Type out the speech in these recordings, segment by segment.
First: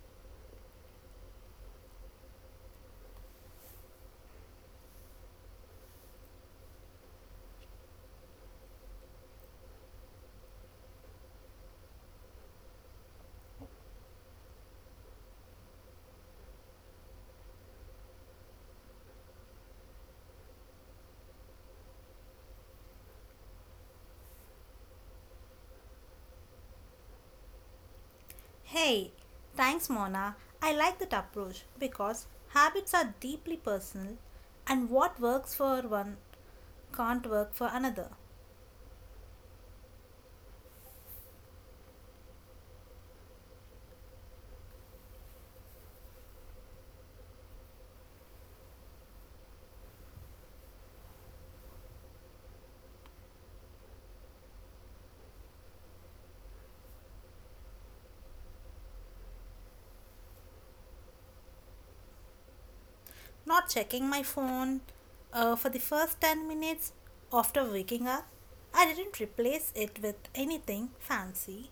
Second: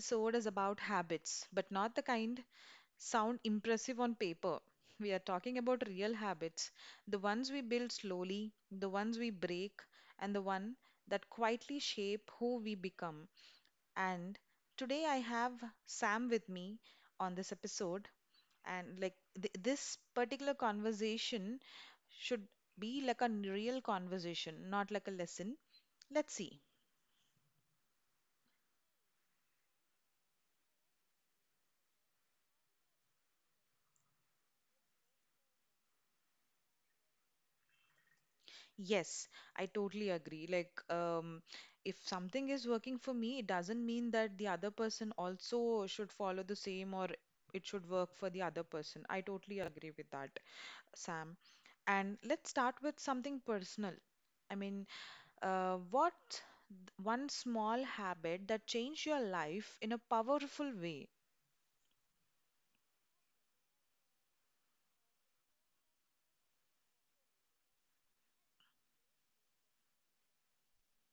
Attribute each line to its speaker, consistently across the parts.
Speaker 1: episode is about habits, but not the kind sound impressive on paper. We are talking about real habits, the ones we build slowly, the ones we break, and the one that quietly shape who we become. And today I have Sam with me on this episode and like this particular conversation should be like a real conversation, not like a lesson. Let's see.
Speaker 2: Hey, thanks Mona. I like that approach because habits are deeply personal, and what works for one can't work for another.
Speaker 1: Yes, I totally agree. If something is working for me, it doesn't mean that the other person also should follow the same or it should work for the other person. I totally agree with that, Sam. And let's start with something personal. I mean, what one small habit that changed your life in a powerful way?
Speaker 2: Not checking my phone for the first 10 minutes after waking up, I didn't replace it with anything fancy.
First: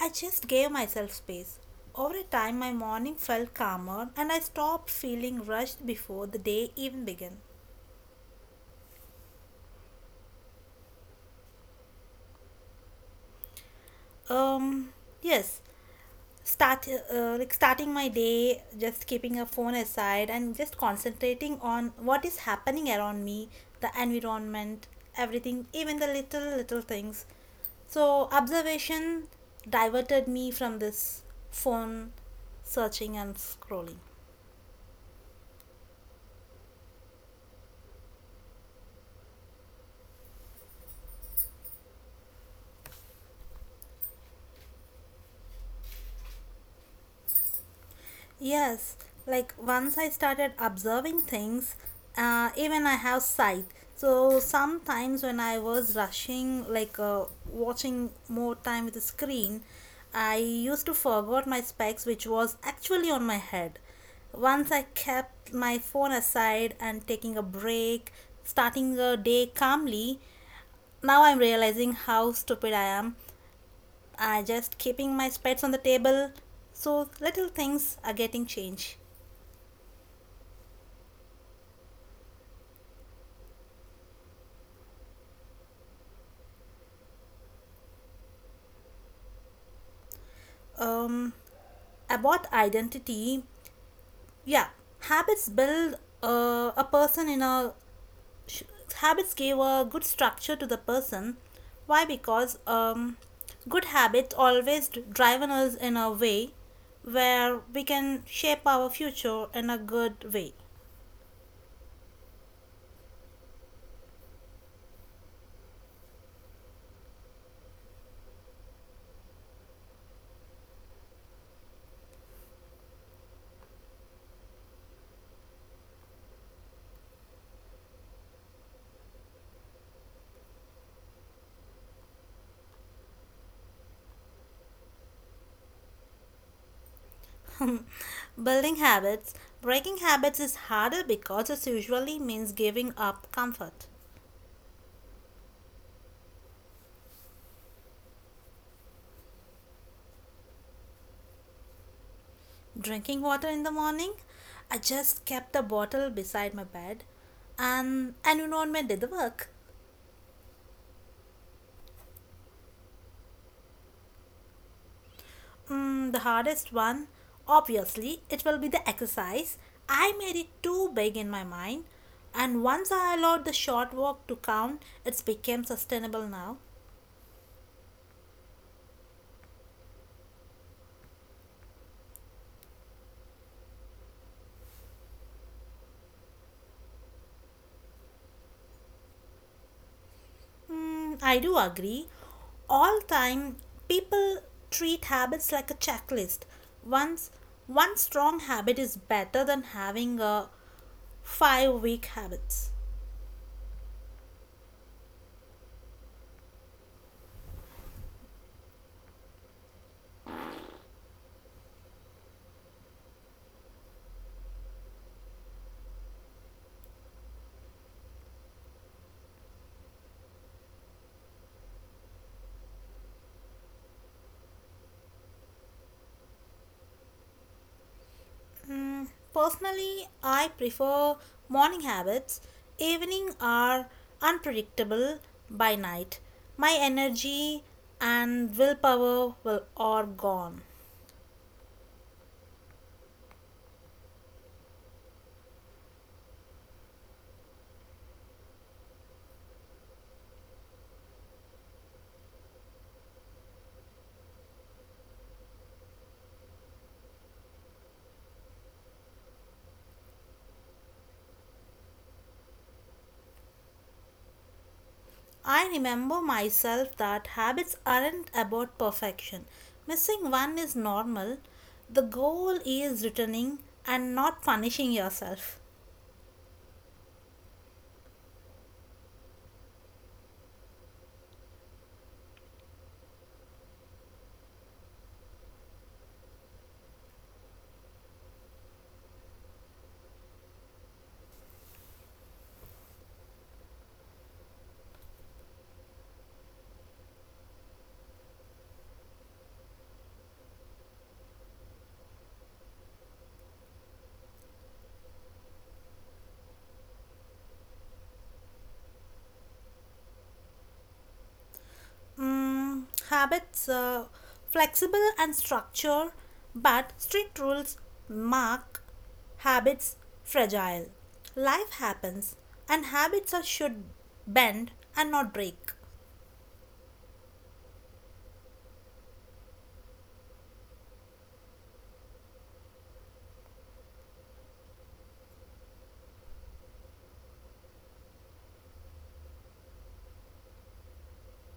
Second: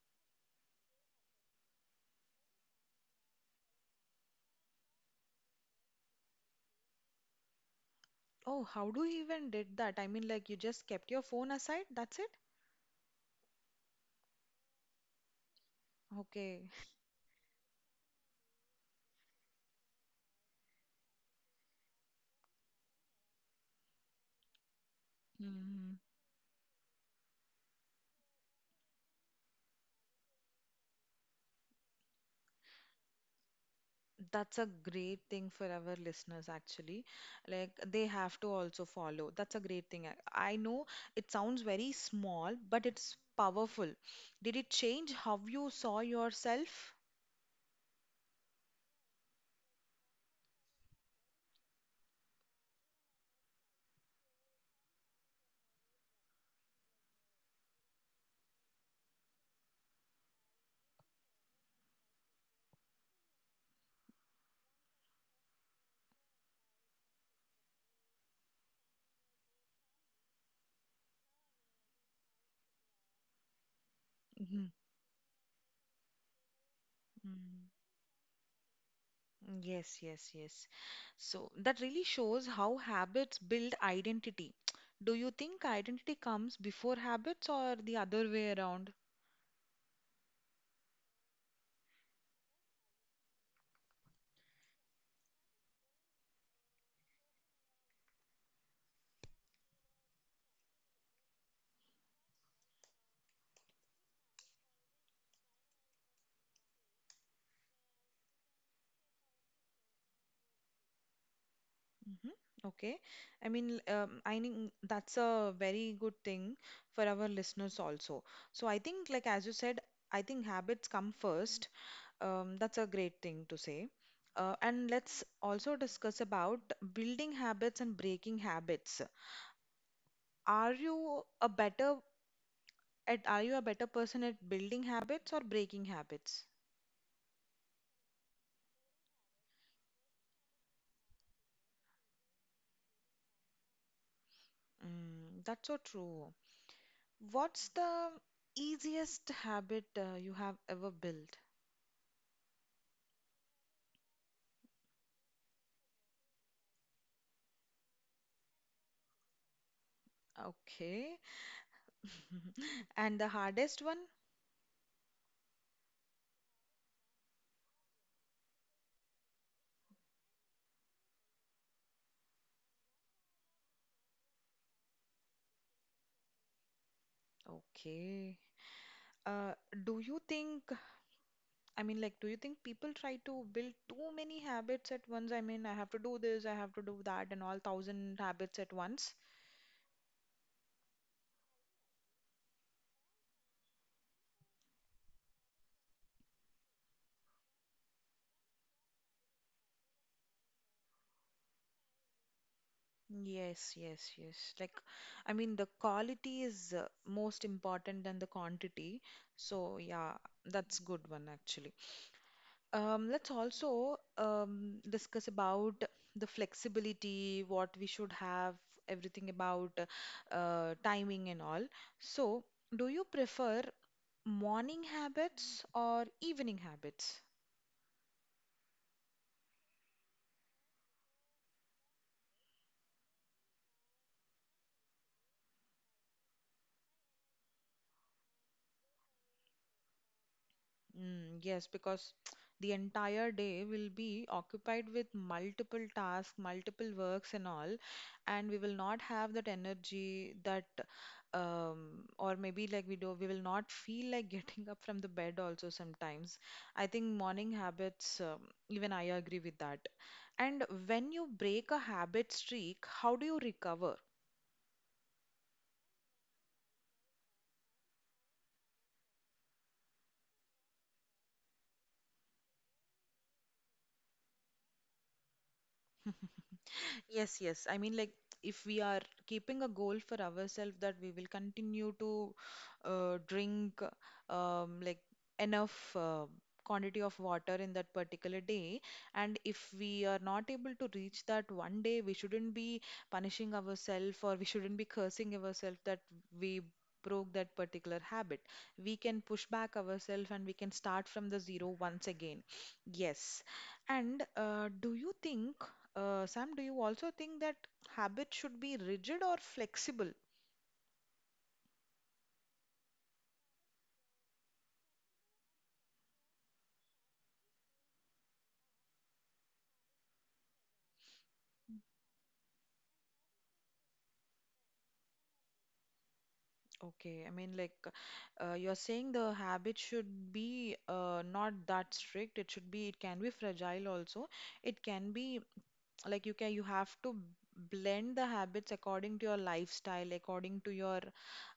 Speaker 2: I just gave myself space. Over a time, my morning felt calmer, and I stopped feeling rushed before the day even began.
Speaker 1: Oh, how do you even did that? I mean, like you just kept your phone aside? That's it?
Speaker 2: Um, yes,
Speaker 1: Okay.
Speaker 2: start like starting my day just keeping a phone aside and just concentrating on what is happening around me, the environment, everything, even
Speaker 1: Mhm.
Speaker 2: the little little things, so observation diverted me from this phone searching and scrolling.
Speaker 1: That's a great thing for our listeners, actually. Like, they have to also follow. That's a great thing. I know it sounds very small, but it's powerful. Did it change how you saw yourself?
Speaker 2: Yes, like once I started observing things, even I have sight. So sometimes when I was rushing, like watching more time with the screen, I used to forgot my specs, which was actually on my head. Once I kept my phone aside and taking a break, starting the day calmly, now I'm realizing how stupid I am. I
Speaker 1: Mhm.
Speaker 2: just keeping my specs on the table, so
Speaker 1: Mm.
Speaker 2: little things are getting changed.
Speaker 1: Yes, yes, yes. So that really shows how habits build identity. Do you think identity comes before habits or the other way around?
Speaker 2: um, about identity, yeah, habits build a person in a sh- habits give a good structure to the person. Why? Because good habits always drive on us in a way where we can shape our future in a good way.
Speaker 1: Mhm. Okay. I think that's a very good thing for our listeners also. So I think, like as you said, I think habits come first. That's a great thing to say. And let's also discuss about building habits and breaking habits. Are you a better are you a better person at building habits or breaking habits?
Speaker 2: Building habits. Breaking habits is harder because it usually means giving up comfort.
Speaker 1: Mm, that's so true. What's the easiest habit you have ever built?
Speaker 2: Drinking water in the morning. I just kept the bottle beside my bed, and an environment did the work.
Speaker 1: Okay. And the hardest one?
Speaker 2: Mm, the hardest one, obviously, it will be the exercise. I made it too big in my mind, and once I allowed the short walk to count, it's became sustainable now.
Speaker 1: Okay. Uh, do you think, I mean, like, do you think people try to build too many habits at once? I mean, I have to do this, I have to do that, and all thousand habits at once?
Speaker 2: Mm, I do agree. All time, people treat habits like a checklist. Once one strong habit is better than having a five weak habits.
Speaker 1: Yes, yes, yes. Like, I mean, the quality is most important than the quantity. So, yeah, that's good one actually. Let's also discuss about the flexibility, what we should have, everything about timing and all. So, do you prefer morning habits or evening habits?
Speaker 2: Mm, personally, I prefer morning habits. Evening are unpredictable. By night, my energy and willpower will are gone.
Speaker 1: Mm, yes, because the entire day will be occupied with multiple tasks, multiple works, and all, and we will not have that energy that, or maybe like we will not feel like getting up from the bed also sometimes. I think morning habits, even I agree with that. And when you break a habit streak, how do you recover?
Speaker 2: I remember myself that habits aren't about perfection. Missing one is normal. The goal is returning and not punishing yourself.
Speaker 1: Yes, yes. I mean, like, if we are keeping a goal for ourselves that we will continue to drink like enough quantity of water in that particular day, and if we are not able to reach that one day, we shouldn't be punishing ourselves or we shouldn't be cursing ourselves that we broke that particular habit. We can push back ourselves and we can start from the zero once again. Yes. And do you think? Sam, do you also think that habit should be rigid or flexible?
Speaker 2: Mm, habits flexible and structure, but strict rules mark habits fragile. Life happens, and habits are should bend and not break.
Speaker 1: Okay, I mean, like you're saying the habit should be not that strict. It should be, it can be fragile also. It can be like you have to blend the habits according to your lifestyle, according to your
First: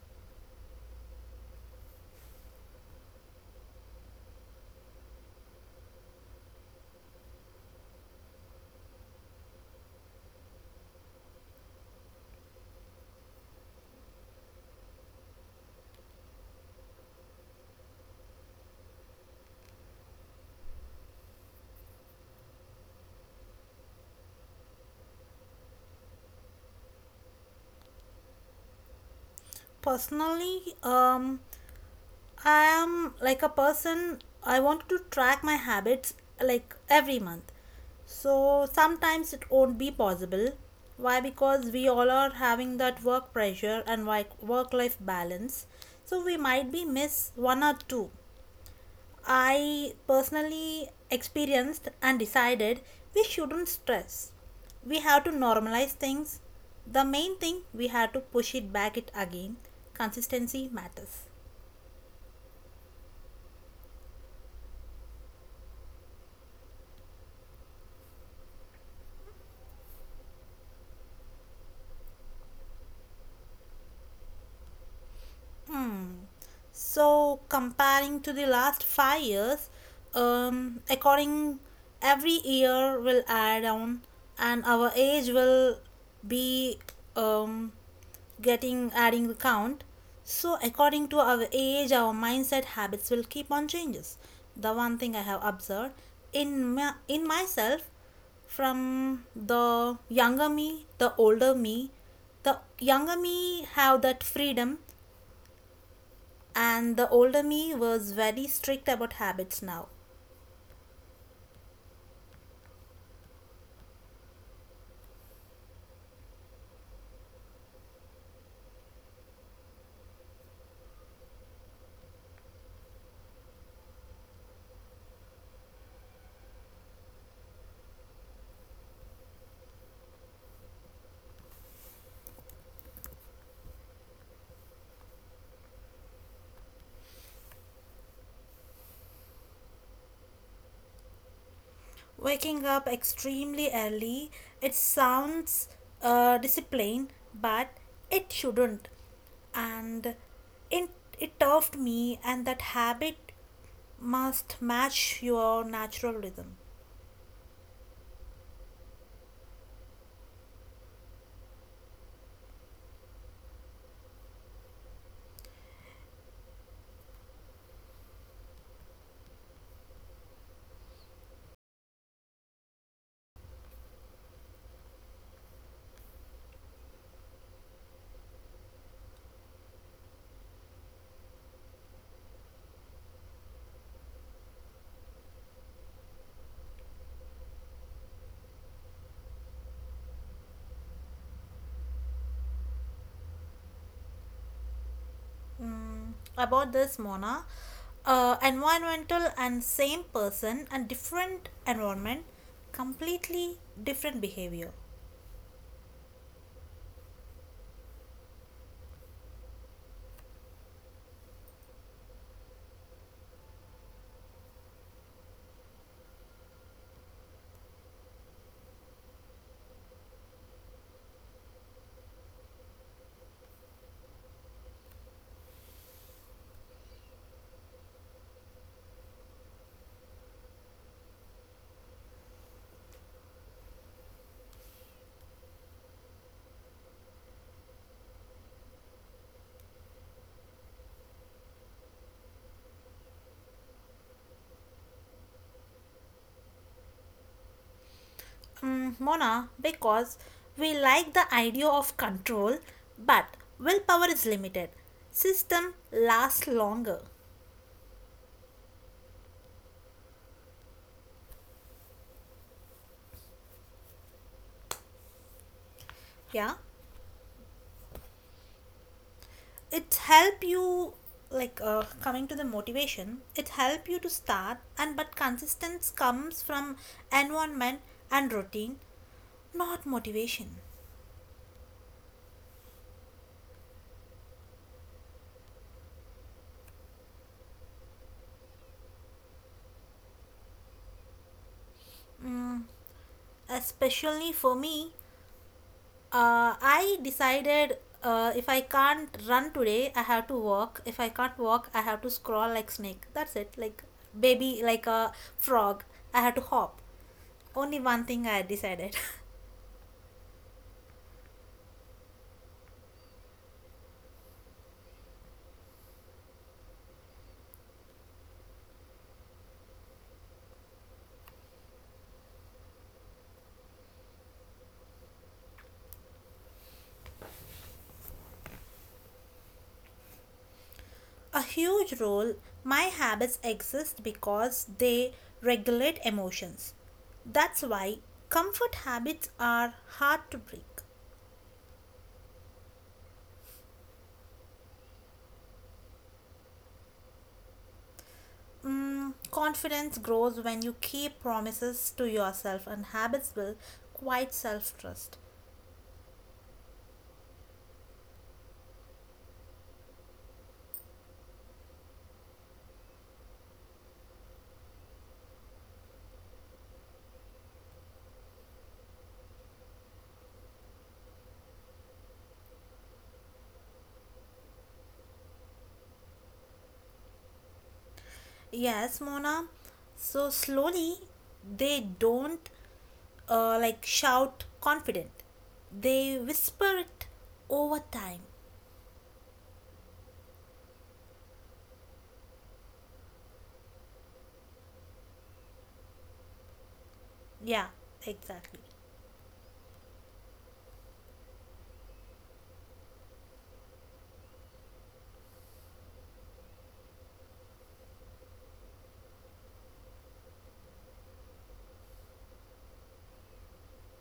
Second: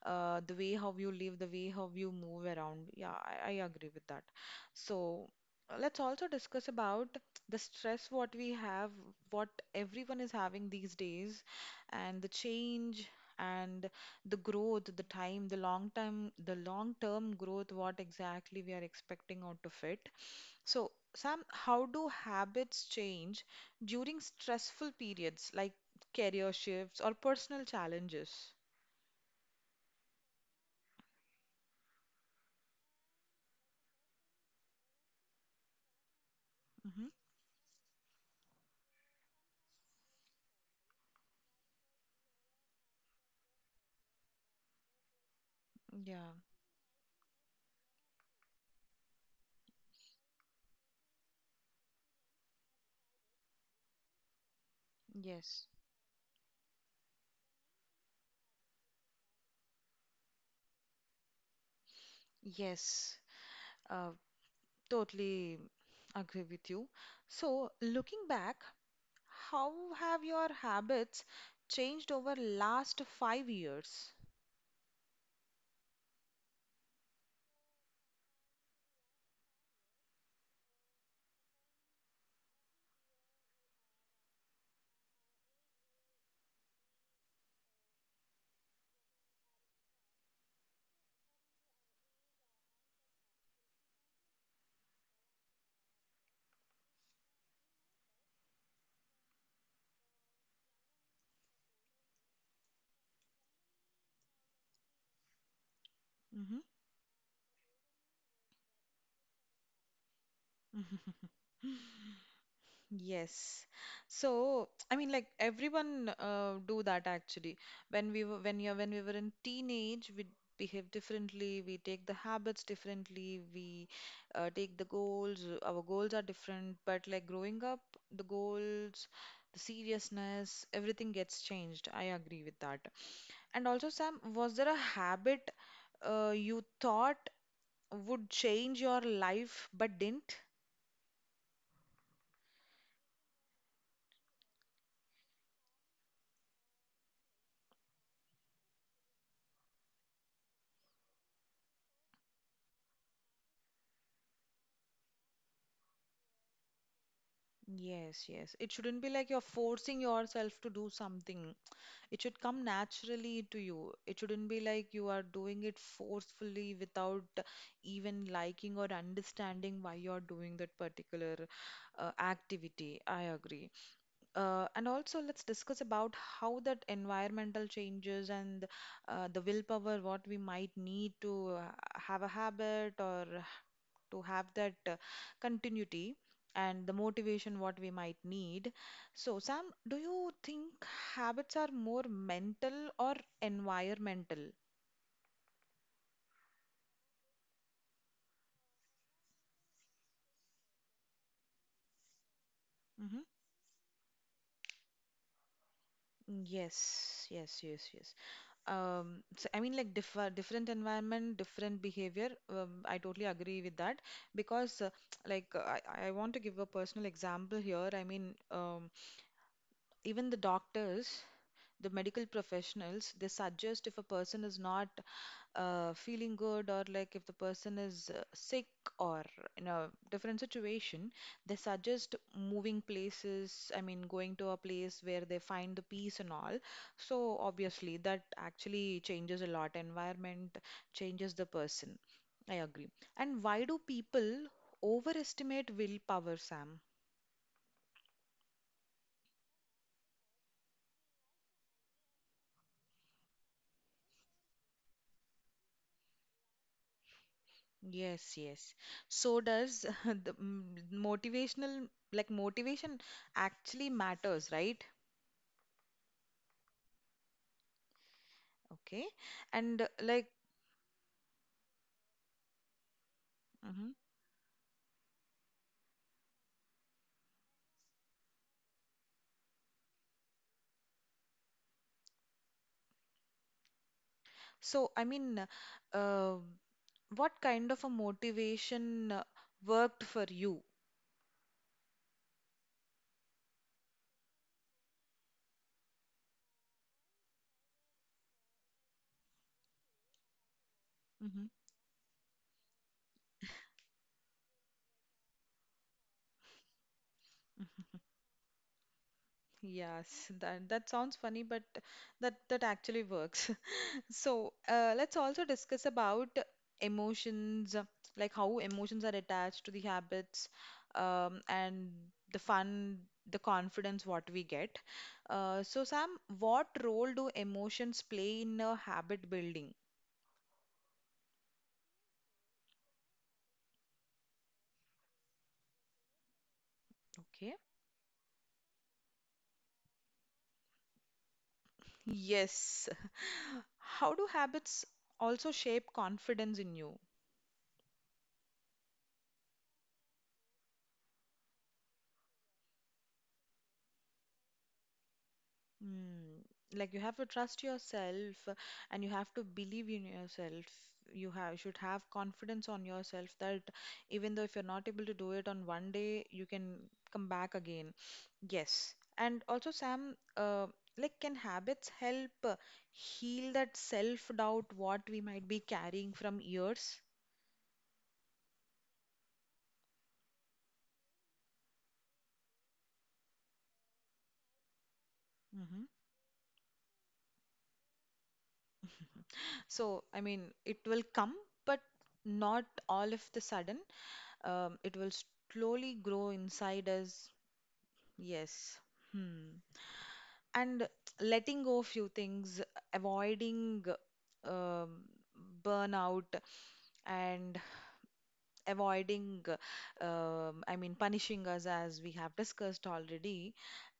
Speaker 1: the way how you live, the way how you move around. Yeah, I agree with that. So let's also discuss about the stress what we have, what everyone is having these days, and the change and the growth, the time, the long term growth, what exactly we are expecting out of it. So, Sam, how do habits change during stressful periods like career shifts or personal challenges.
Speaker 2: Personally, I am like a person, I want to track my habits like
Speaker 1: Hmm.
Speaker 2: every month. So sometimes it won't be possible. Why? Because we all are having that work pressure and like work life balance.
Speaker 1: Yeah,
Speaker 2: So we might be miss one or two. I personally experienced and decided we shouldn't stress. We have to
Speaker 1: yes,
Speaker 2: normalize things. The main thing, we have to push it back it again. Consistency matters.
Speaker 1: yes, uh, totally agree with you. So, looking back, how have your habits changed over last 5 years?
Speaker 2: Hmm. So comparing to the last 5 years, according every year will add on, and our age will be um, getting adding the count. So according to our age, our mindset habits will keep on changes. The one thing I have observed in in myself, from the younger me, the older me, the younger me have that freedom,
Speaker 1: Hmm.
Speaker 2: and the older me was very strict about habits now.
Speaker 1: Yes. So, I mean, like everyone do that actually. When we were in teenage, we behave differently, we take the habits differently, we take the goals, our goals are different, but like growing up, the goals, the seriousness, everything gets changed. I agree with that. And also, Sam, was there a habit you thought would change your life but didn't?
Speaker 2: Waking up extremely early, it sounds disciplined, but it shouldn't. And it, it taught me, and that habit must match your natural rhythm.
Speaker 1: Yes, yes. It shouldn't be like you're forcing yourself to do something. It should come naturally to you. It shouldn't be like you are doing it forcefully without even liking or understanding why you're doing that particular activity. I agree. And also, let's discuss about how that environmental changes and the willpower, what we might need to have a habit or to have that continuity and the motivation what we might need. So, Sam, do you think habits are more mental or environmental?
Speaker 2: Mm, about this, Mona, environmental and same person and different environment,
Speaker 1: Hmm.
Speaker 2: completely different behavior.
Speaker 1: Yes, yes, yes, yes. So I mean, like different environment, different behavior. I totally agree with that because, like, I want to give a personal example here. Even the doctors the medical professionals they suggest if a person is not feeling good or like if the person is sick or in a different situation they suggest moving places, I mean going to a place where they find the peace and all. So obviously that actually changes a lot, environment changes the person. I agree. And why do people overestimate willpower, Sam?
Speaker 2: Mm, Mona, because we like the idea of control, but willpower is limited. System lasts longer.
Speaker 1: Yes, yes. So does the motivational, like motivation actually matters, right?
Speaker 2: Yeah,
Speaker 1: Okay. And
Speaker 2: it
Speaker 1: like,
Speaker 2: help you like coming to the motivation. It
Speaker 1: mhm.
Speaker 2: help you to start, and but consistency comes from environment and routine, not motivation.
Speaker 1: So I mean, uh, what kind of a motivation worked for you?
Speaker 2: Especially for me, I decided if I can't run today, I have to walk. If I can't
Speaker 1: Hmm.
Speaker 2: walk, I have to crawl like snake. That's it. Like baby, like a frog. I have to hop. Only one thing I decided.
Speaker 1: Yes, that sounds funny, but that actually works. So, let's also discuss about emotions, like how emotions are attached to the habits, and the fun, the confidence what we get. So, Sam, what role do emotions play in habit building?
Speaker 2: A huge role. My habits exist because they regulate emotions.
Speaker 1: Okay.
Speaker 2: That's why comfort habits are hard to break.
Speaker 1: Yes. How do habits also shape confidence in you?
Speaker 2: Mm, confidence grows when you keep promises to yourself, and habits build quite self trust.
Speaker 1: Mm, like you have to trust yourself and you have to believe in yourself. You have should have confidence on yourself that even though if you're not able to do it on one day, you can come back again. Yes. And also, Sam, like can habits help heal that self-doubt what we might be carrying from years?
Speaker 2: Yes, Mona. So slowly, they don't like shout confident.
Speaker 1: Hmm.
Speaker 2: They whisper it over time.
Speaker 1: So, I mean, it will come, but not all of the sudden. It will slowly grow inside us.
Speaker 2: Yeah, exactly.
Speaker 1: Yes. Hmm. And letting go few things, avoiding um, burnout and avoiding, I mean, punishing us as we have discussed already.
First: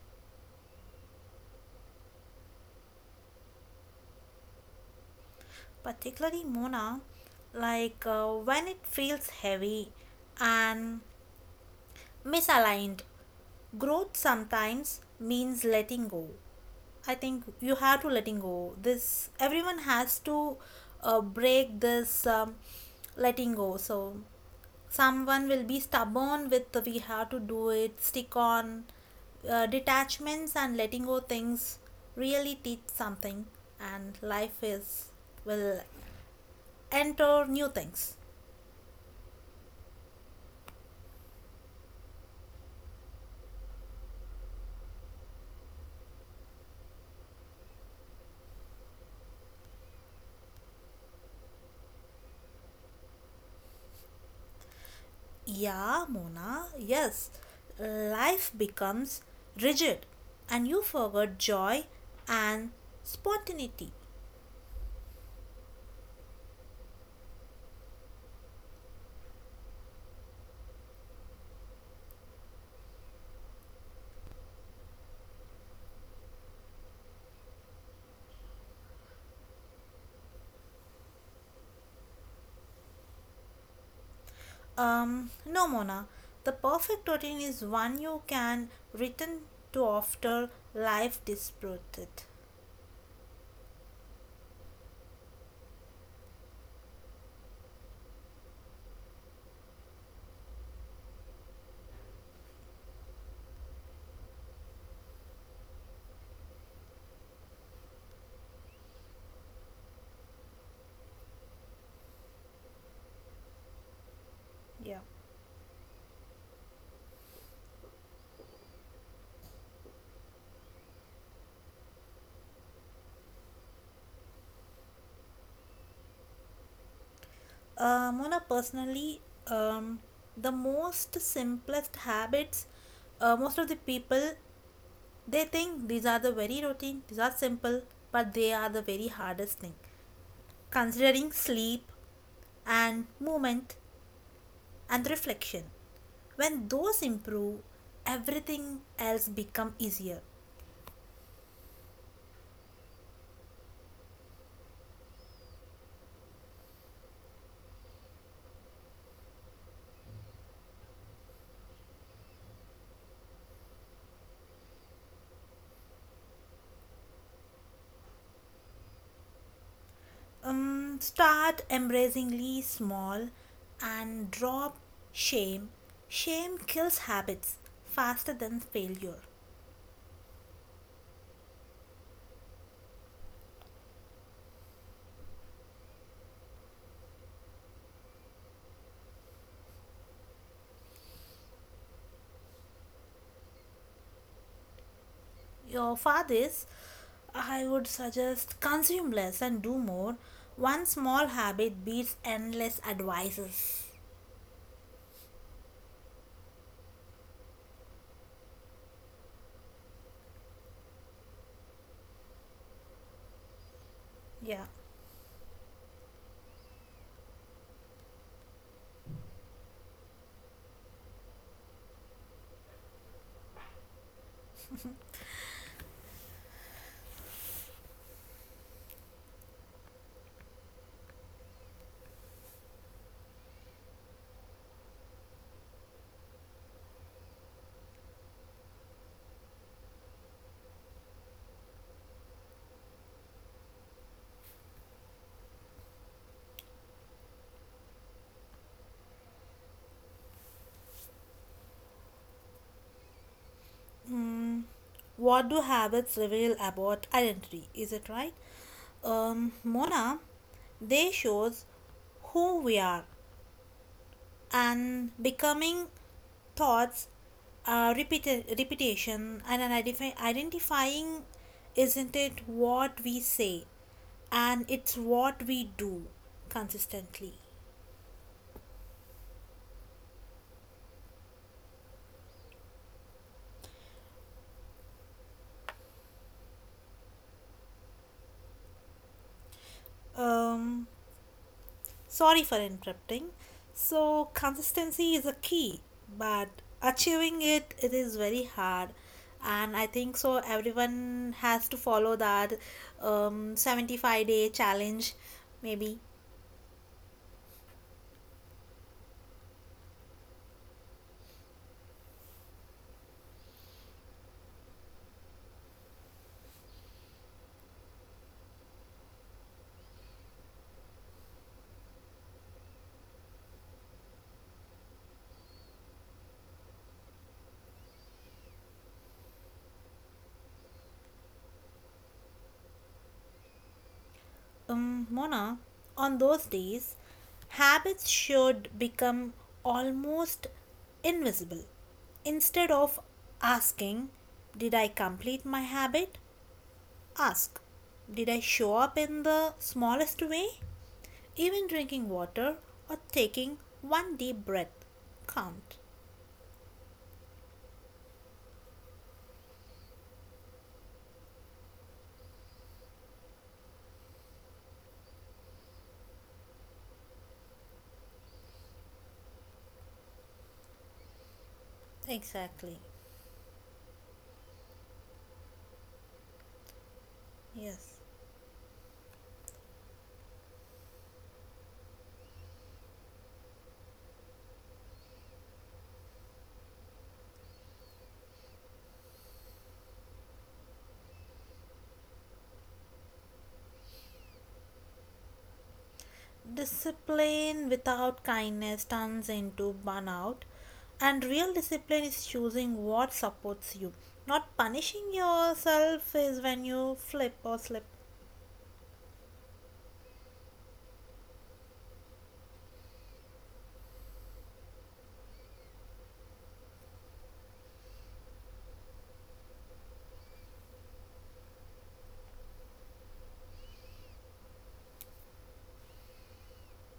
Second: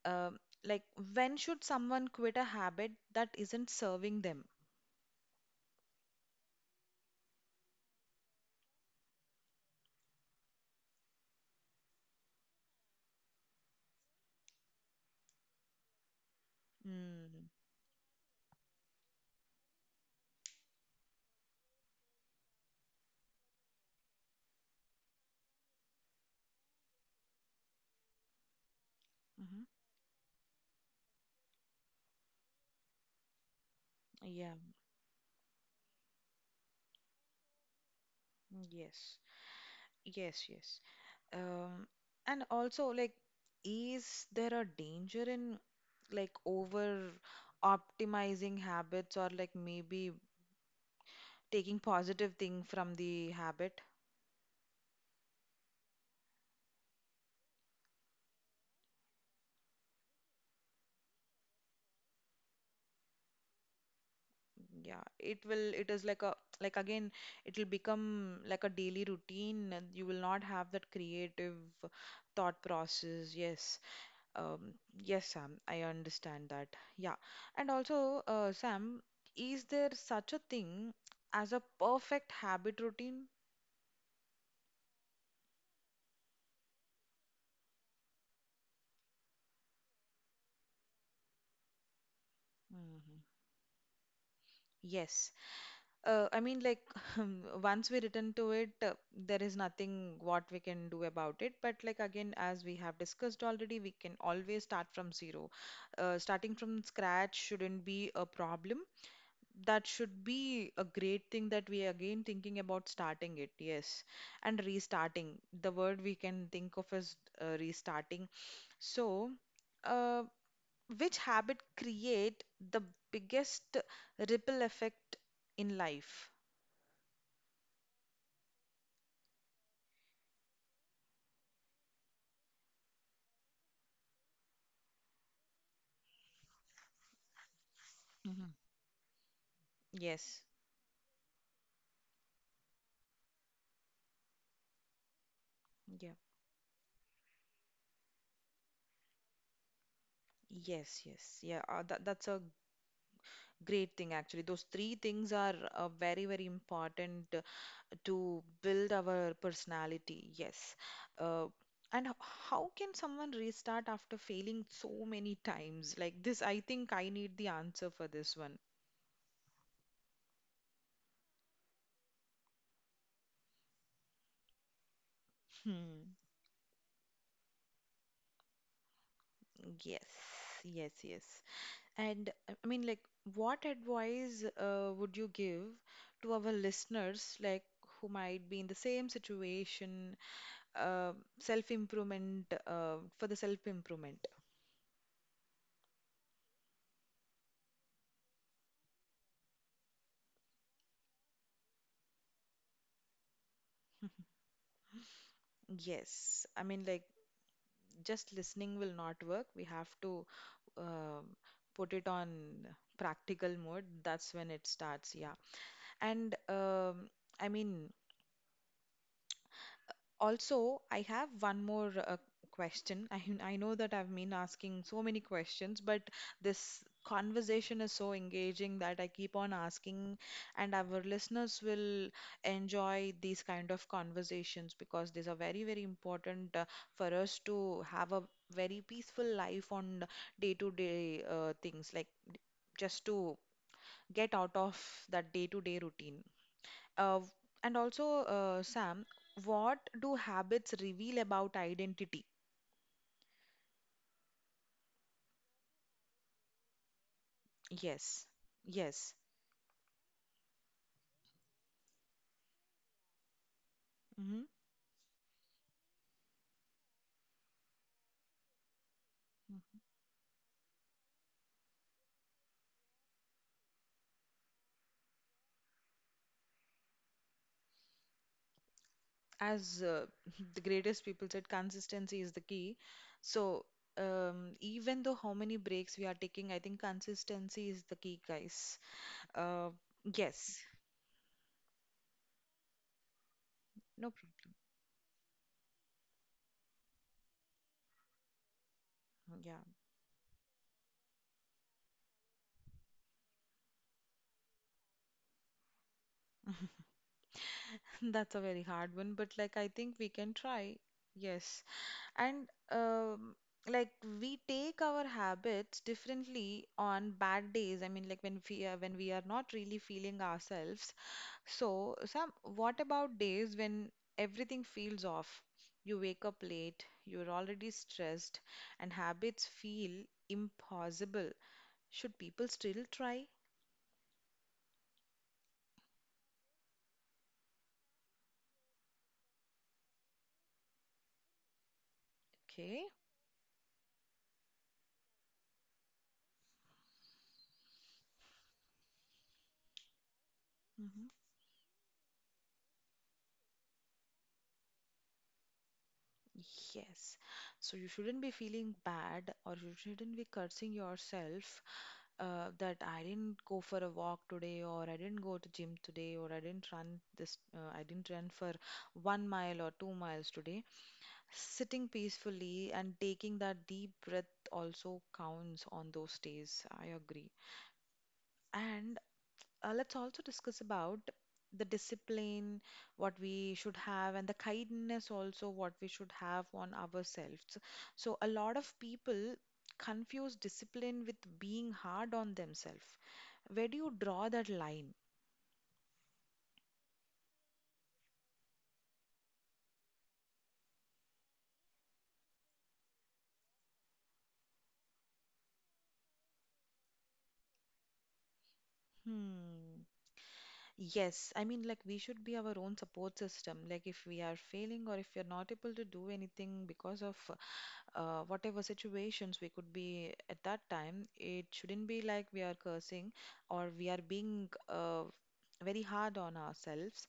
Speaker 1: Um, like, when should someone quit a habit that isn't serving them?
Speaker 2: Particularly Mona, like when it feels heavy and misaligned. Growth sometimes means letting go. I think
Speaker 1: Mm.
Speaker 2: you have to letting go. This everyone has to break this letting go. So someone will be stubborn with the we have to do it stick on
Speaker 1: Hmm.
Speaker 2: detachments and letting go things really teach something, and
Speaker 1: Yeah.
Speaker 2: life is will enter new things.
Speaker 1: Yes. Yes, yes. Um, and also, like, is there a danger in like over optimizing habits or like maybe taking positive thing from the habit?
Speaker 2: Yeah Mona, yes, life becomes rigid, and you forgot joy and spontaneity.
Speaker 1: Yeah, it will, it is like a, like again, it will become like a daily routine and you will not have that creative thought process. Yes. um yes, Sam, I understand that. Yeah. And also Sam, is there such a thing as a perfect habit routine?
Speaker 2: No Mona, the perfect routine is one you can return to after life disrupted.
Speaker 1: Hmm. Yes. I mean, like, once we return to it, there is nothing what we can do about it. But, like, again, as we have discussed already, we can always start from zero. Starting from scratch shouldn't be a problem. That should be a great thing that we are again thinking about starting it, yes. And
Speaker 2: Yeah.
Speaker 1: restarting. The word we can think of as restarting. So, uh, which habit create the biggest ripple effect in life?
Speaker 2: Mona, personally, um, the most simplest habits, most of the people, they think these are the very routine, these are simple, but they are
Speaker 1: Hmm.
Speaker 2: the very hardest thing.
Speaker 1: Yes.
Speaker 2: Considering sleep and movement and reflection,
Speaker 1: Yeah.
Speaker 2: when those improve, everything else become easier.
Speaker 1: Yes, yes. Yeah, that that's a great thing actually. Those three things are very, very important to build our personality. Yes. Uh, and how can someone restart after failing so many times? Like this, I think I need the answer for this one.
Speaker 2: Start embracingly small and drop shame.
Speaker 1: Hmm.
Speaker 2: Shame kills habits faster than failure.
Speaker 1: Yes. Yes, yes. And I mean, like, what advice would you give to our listeners, like who might be in the same situation uh, self improvement for the self improvement?
Speaker 2: Of all this, I would suggest consume less and do more. One small habit beats endless advices.
Speaker 1: Yes, I mean like just listening will not work, we have to um put it on practical mode, that's when
Speaker 2: Yeah.
Speaker 1: it starts. Yeah. And i mean also, I have one more question. I know that I've been asking so many questions, but this conversation is so engaging that I keep on asking, and our listeners will enjoy these kind of conversations because these are very, very important for us to have a very peaceful life on day-to-day things, like just to get out of that day-to-day routine. Uh, and also, Sam, what do habits reveal about identity?
Speaker 2: Mm, what do habits reveal about identity? Is it
Speaker 1: Yes,
Speaker 2: right?
Speaker 1: yes.
Speaker 2: Mona, they shows who we are
Speaker 1: Hmm.
Speaker 2: and becoming thoughts repeated repetition and an identifying, isn't it what we say, and it's what we do consistently.
Speaker 1: As the greatest people said, consistency is the key. So, even though how many breaks we are taking, I think consistency is the key, guys. Uh, yes,
Speaker 2: Um, sorry for interrupting.
Speaker 1: no
Speaker 2: So,
Speaker 1: problem.
Speaker 2: consistency is a key, but achieving it is very hard,
Speaker 1: Yeah,
Speaker 2: and I think so. Everyone has to follow that 75-day challenge, maybe.
Speaker 1: that's a very hard one, but like I think we can try. Yes. And like we take our habits differently on bad days. I mean, like when we are not really feeling ourselves. So, some what about days when everything feels off? You wake up late, you're already stressed, and habits feel impossible. Should people still try?
Speaker 2: Mona, on those days, habits should become almost invisible. Instead
Speaker 1: Okay.
Speaker 2: of asking, did I complete my habit? Ask, did I show up in the smallest way?
Speaker 1: Hmm.
Speaker 2: Even drinking water or taking one deep breath count.
Speaker 1: Yes. So you shouldn't be feeling bad or you shouldn't be cursing yourself that I didn't go for a walk today, or I didn't go to gym today, or I didn't run this, I didn't run for 1 mile or 2 miles today. Sitting peacefully
Speaker 2: Exactly.
Speaker 1: and taking that deep breath also counts on those days. I agree.
Speaker 2: Yes.
Speaker 1: And let's also discuss about the discipline, what we should have, and the kindness also what we should have on ourselves. So a lot of people confuse discipline with being hard on themselves. Where do you draw that line?
Speaker 2: Discipline without kindness turns into burnout, and real discipline is choosing what supports you. Not punishing yourself is when you flip or slip.
Speaker 1: Hmm. Yes, I mean, like, we should be our own support system. Like, if we are failing or if we are not able to do anything because of whatever situations we could be at that time, it shouldn't be like we are cursing or we are being very hard on ourselves.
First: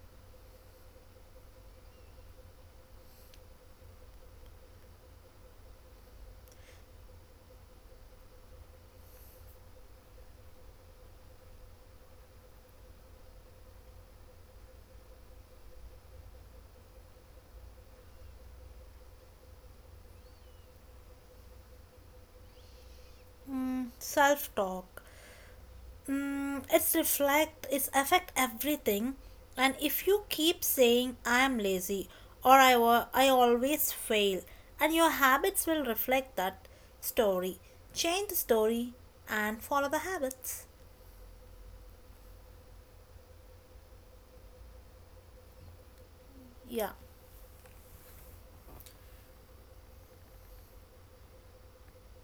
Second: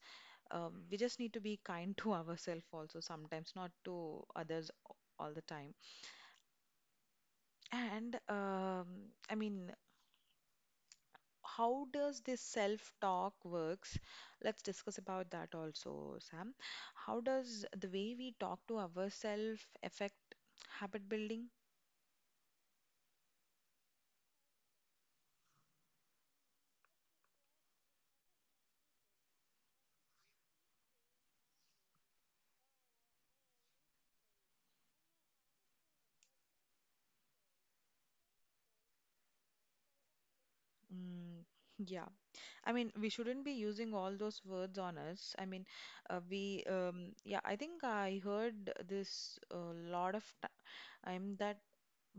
Speaker 1: We just need to be kind to ourselves also sometimes, not to others all the time. And I mean, how does this self-talk works? Let's discuss about that also, Sam. How does the way we talk to ourselves affect habit building?
Speaker 2: Mm, self talk. Mm, it's reflect, it's affect everything. And if you keep saying, I am lazy or I always fail, and your habits will reflect that story. Change the story and follow the habits.
Speaker 1: Mm, yeah, I mean, we shouldn't be using all those words on us. I mean,
Speaker 2: Yeah,
Speaker 1: yeah, I think I heard this a lot of time that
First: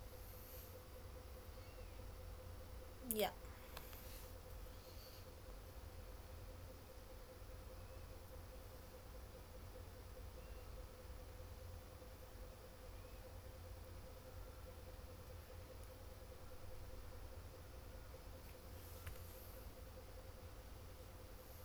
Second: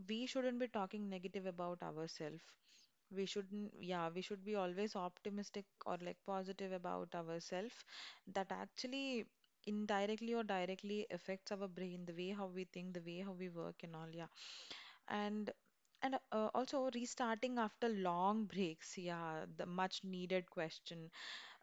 Speaker 1: we shouldn't be talking negative about ourselves. We
Speaker 2: yeah.
Speaker 1: shouldn't, yeah, we should be always optimistic or like positive about ourselves. That actually indirectly or directly affects our brain, the way how we think, the way how we work and all. Yeah. And and uh, also restarting after long breaks, yeah, the much needed question.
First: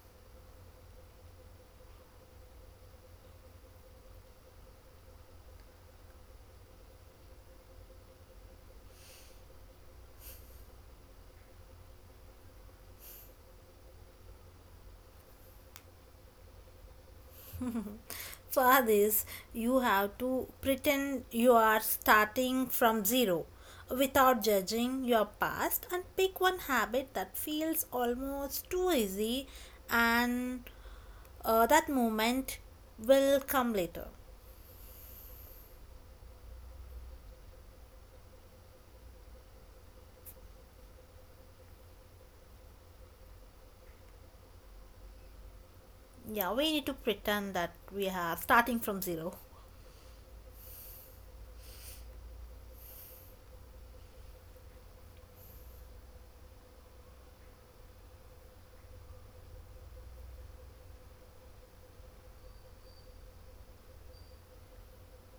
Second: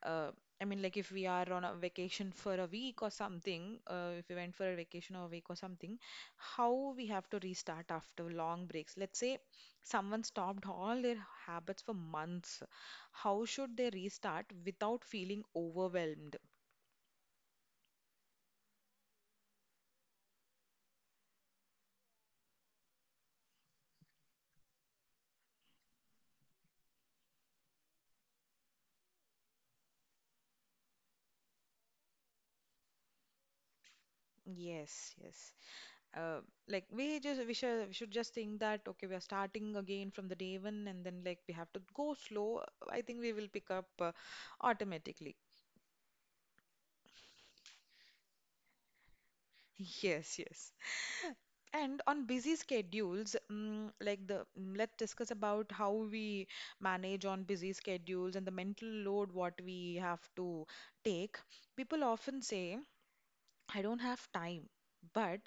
Speaker 1: uh, I mean, like if we are on a vacation for a week or something, if we went for a vacation or a week or something, how we have to restart after long breaks. Let's say someone stopped all their habits for months. How should they restart without feeling overwhelmed?
Speaker 2: For this, you have to pretend you are starting from zero without judging your past, and pick one habit that feels almost too easy, and that moment will come later.
Speaker 1: Yes, yes. Uh, like we should just think that okay, we are starting again from the day one, and then like we have to go slow. I think we will pick up automatically.
Speaker 2: Yeah, we need to pretend that we are starting from zero.
Speaker 1: Yes, yes. And on busy schedules, let's discuss about how we manage on busy schedules and the mental load what we have to take. People often say, I don't have time, but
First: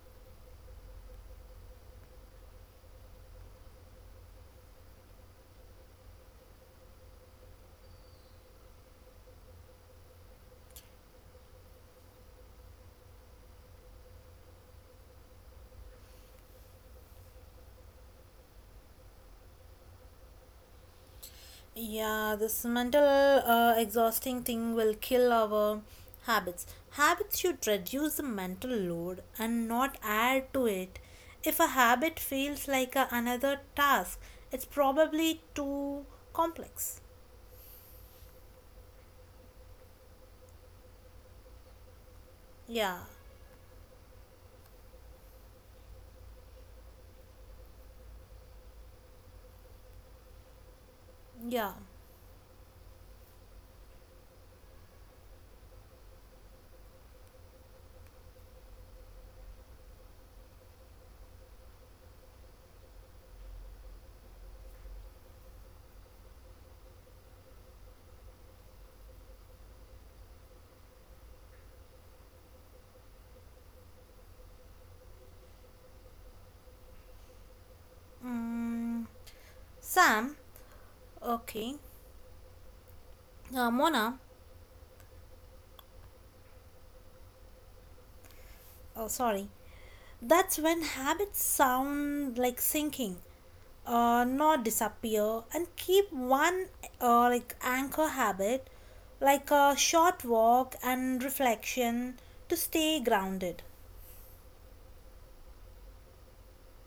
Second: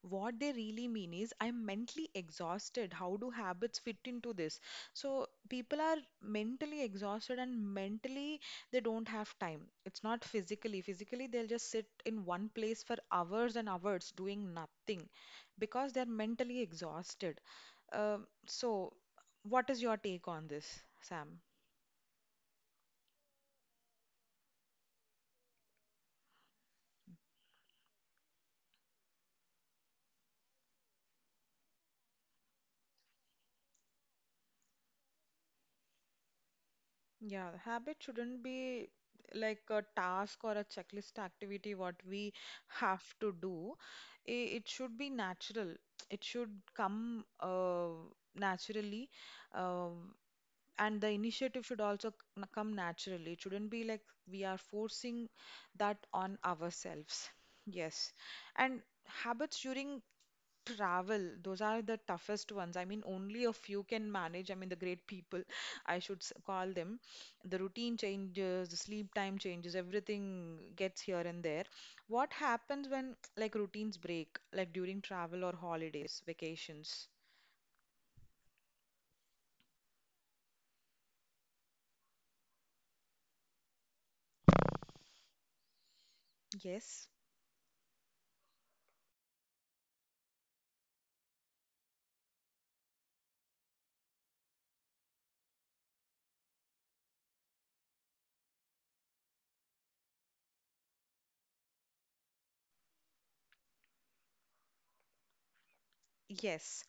Speaker 1: what they really mean is I'm mentally exhausted. How do habits fit into this? So people are mentally exhausted and mentally they don't have time. It's not physically, they'll just sit in one place for hours and hours doing nothing because they're mentally exhausted. Um so what is your take on this, Sam?
Speaker 2: Yeah, this mental exhausting thing will kill our habits. Habits should reduce the mental load and not add to it. If a habit feels like another task, it's probably too complex.
Speaker 1: Yeah, habit shouldn't be like a task or a checklist activity what we
Speaker 2: Yeah,
Speaker 1: have to do. It should be natural. It should come naturally, um, and the initiative
Speaker 2: yeah.
Speaker 1: should also come naturally. It shouldn't be like we are forcing that on ourselves. Yes. And habits during travel, those are the toughest ones. I mean, only a few can manage. I mean, the great people, I should call them. The routine changes, the sleep time changes, everything gets here and there. What happens when like routines break, like during travel or holidays, vacations?
Speaker 2: Mm, Sam, okay. Mona,
Speaker 1: Yes,
Speaker 2: oh, sorry. That's when habits sound like sinking. Uh, not disappear, and keep one like anchor habit like a short walk and reflection to stay grounded.
Speaker 1: yes.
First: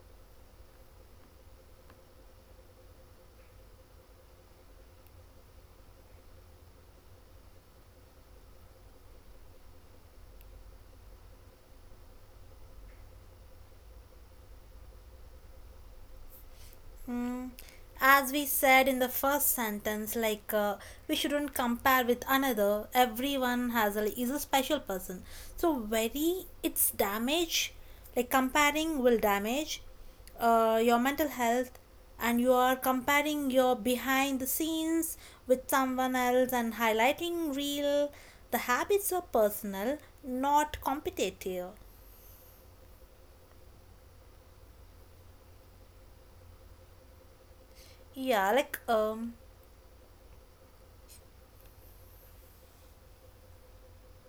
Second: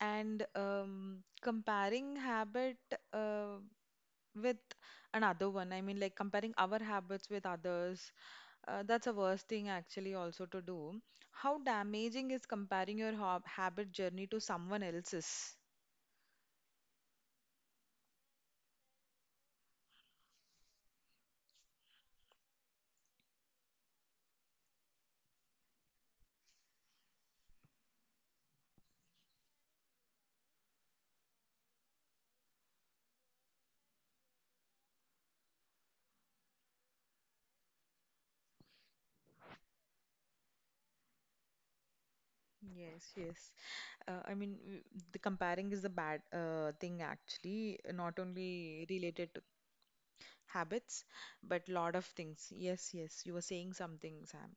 Speaker 1: And comparing habit uh, with another one, I mean, like comparing our habits with others, that's a worst thing actually also to do. How damaging is comparing your hob habit journey to someone else's?
Speaker 2: Mm, as we said in the first sentence, like we shouldn't compare with another. Everyone has a is a special person. So very it's damage. Like comparing will damage your mental health, and you are comparing your behind the scenes with someone else and highlighting real. The habits are personal, not competitive.
Speaker 1: Yes, yes. I mean, the comparing is the bad thing actually, not
Speaker 2: Yeah,
Speaker 1: only
Speaker 2: like
Speaker 1: related to
Speaker 2: um,
Speaker 1: habits, but lot of things. Yes, yes. You were saying something, Sam.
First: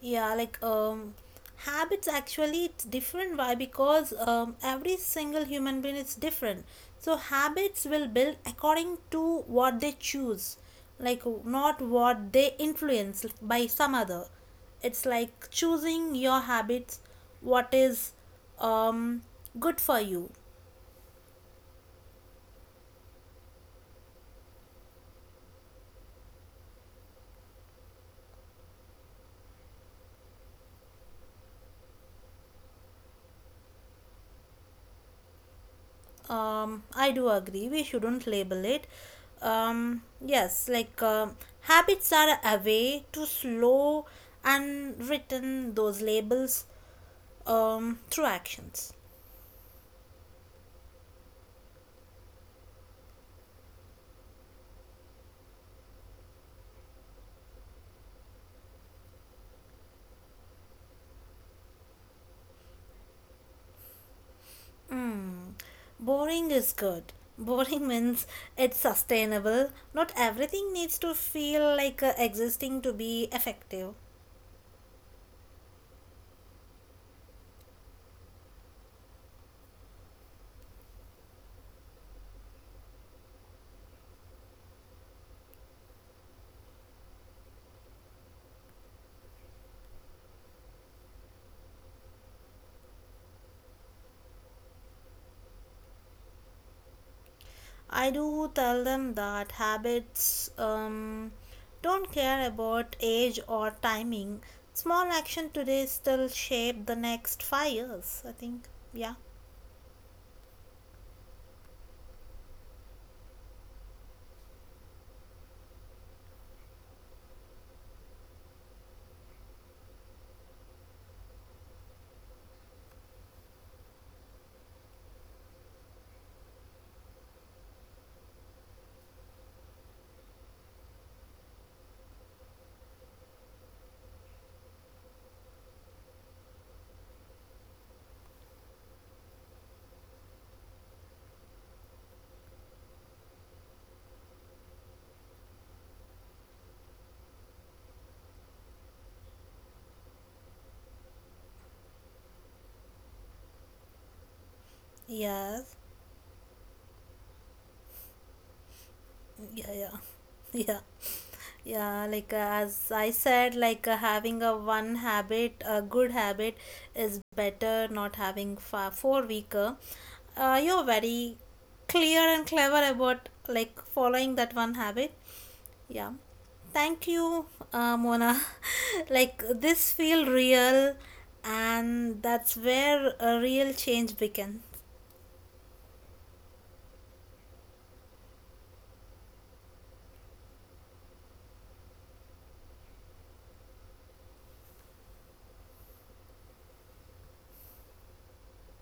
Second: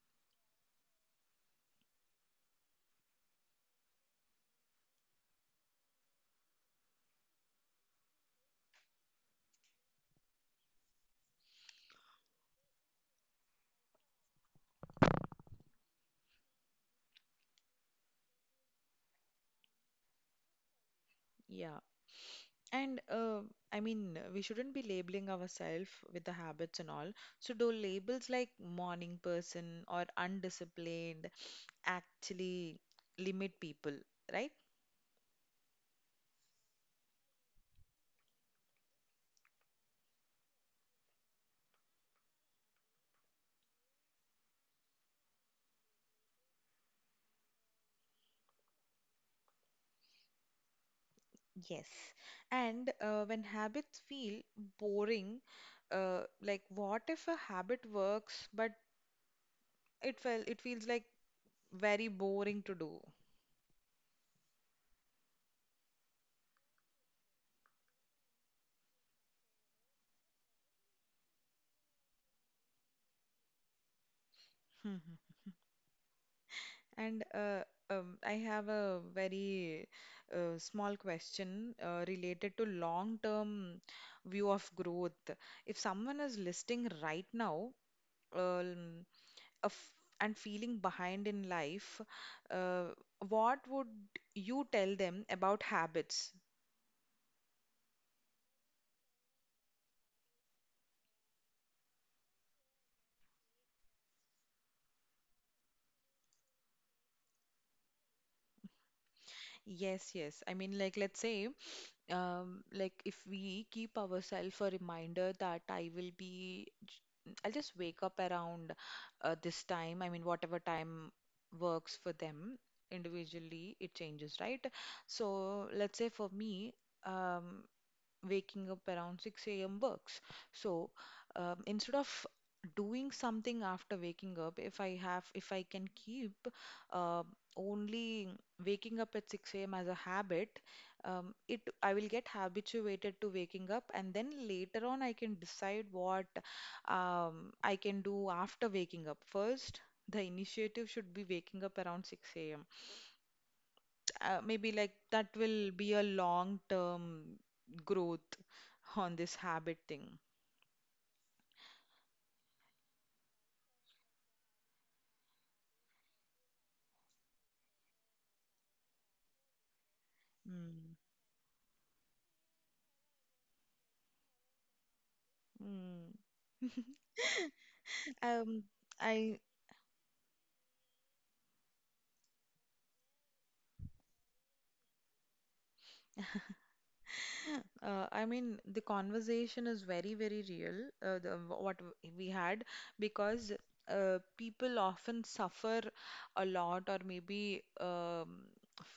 Speaker 2: Yeah, like habits actually it's different. Why? Because every single human being is different. So habits will build according to what they choose, like not what they influence like, by some other. It's like choosing your habits, what is um good for you.
Speaker 1: Yeah. And we shouldn't be labeling ourselves with the habits and all. So, do labels like morning person or undisciplined actually limit people, right?
Speaker 2: I do agree. We shouldn't label it. Yes, like habits are a way to slow and written those labels through actions.
Speaker 1: Yes. And when habits feel boring, like what if a habit works but it feels like very boring to do?
Speaker 2: Hmm. Boring is good. Boring means it's sustainable. Not everything needs to feel like existing to be effective.
Speaker 1: And I have a very small question related to long-term view of growth. If someone is listing right now, um, a f and feeling behind in life, uh, what would you tell them about habits?
Speaker 2: I do tell them that habits don't care about age or timing. Small action today still shape the next 5 years. I think. Yeah.
Speaker 1: Yes, yes. I mean, like, let's say, like, if we keep ourselves a reminder that I will be, I'll just wake up around this time. I mean, whatever time works for them individually, it changes, right? So, let's say for me, um, waking up around 6 a.m. works. So instead of doing something after waking up, if I can keep uh, only waking up at 6 a.m. as a habit, it I will get habituated to waking up, and then later on I can decide what I can do after waking up. First, the initiative should be waking up around 6 a.m, maybe like that will
Speaker 2: Yes.
Speaker 1: be a long term growth on this habit
Speaker 2: Yeah. Yeah.
Speaker 1: thing.
Speaker 2: Yeah. Yeah. Like as I said, like having a one habit, a good habit, is better not having four weaker. You're
Speaker 1: Mm.
Speaker 2: very clear and clever about like following that one habit.
Speaker 1: Mm.
Speaker 2: Yeah. Thank you, Mona.
Speaker 1: Um, I
Speaker 2: Like this feel real, and that's where a real change begins.
Speaker 1: yeah. I mean, the conversation is very, very real, the, what w- we had, because people often suffer a lot or maybe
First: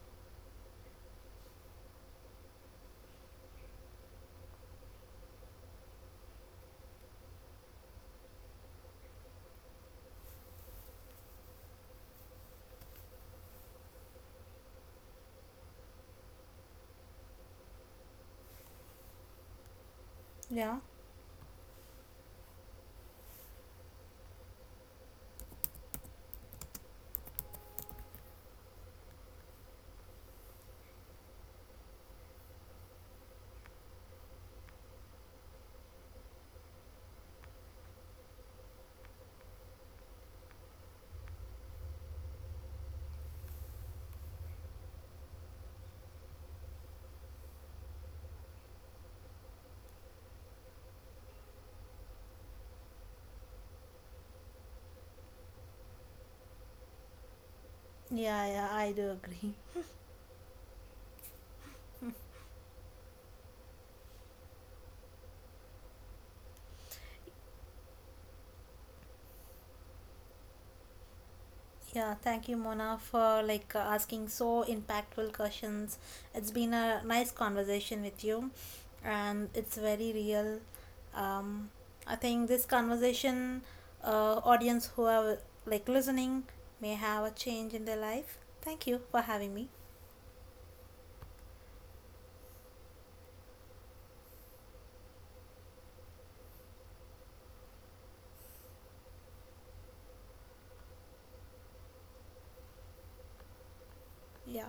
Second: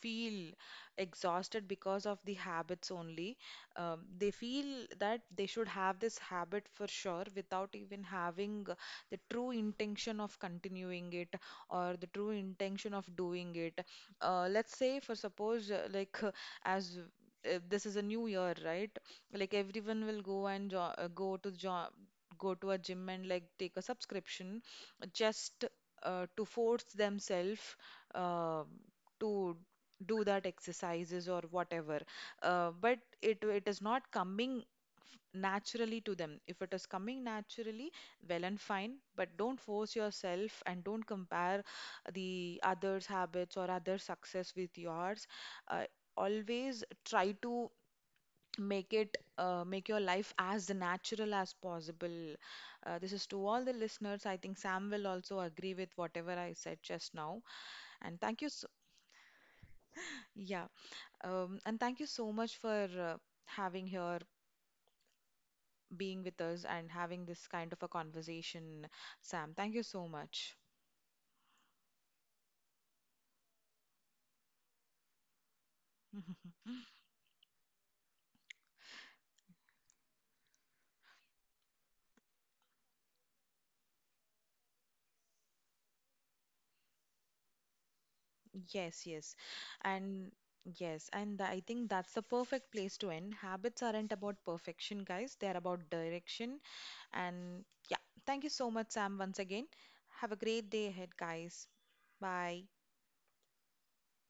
Speaker 1: feel exhausted because of the habits only. They feel that they should have this habit for sure without even having the true intention of continuing it or the true intention of doing it. Let's say, for suppose, as if this is a new year, right? Like everyone will go and
Speaker 2: Yeah.
Speaker 1: jo go to jo go to a gym and like take a subscription just to force themselves uh, to do that exercises or whatever. But it is not coming naturally to them. If it is coming naturally, well and fine, but don't force yourself and don't compare the others' habits or other success with yours. Uh, always try to make it make your life as natural as possible. This is to all the listeners. I think Sam will also agree with whatever I said just now. And thank you
Speaker 2: Yeah,
Speaker 1: so,
Speaker 2: yeah, I do agree.
Speaker 1: yeah, and thank you so much for having here, being with us and having this kind of a conversation. Sam, thank you so much.
Speaker 2: Yeah, thank you, Mona, for like asking so impactful questions. It's been a nice conversation with you, and it's very real. Um, I think this conversation, audience who are like listening, may have a change in their life. Thank you
Speaker 1: Yes,
Speaker 2: for
Speaker 1: yes.
Speaker 2: having me.
Speaker 1: And yes, and I think that's the perfect place to end. Habits aren't about perfection, guys. They're about direction. And yeah, thank you so much, Sam, once again. Have a great day ahead, guys. Bye.
Speaker 2: Yeah.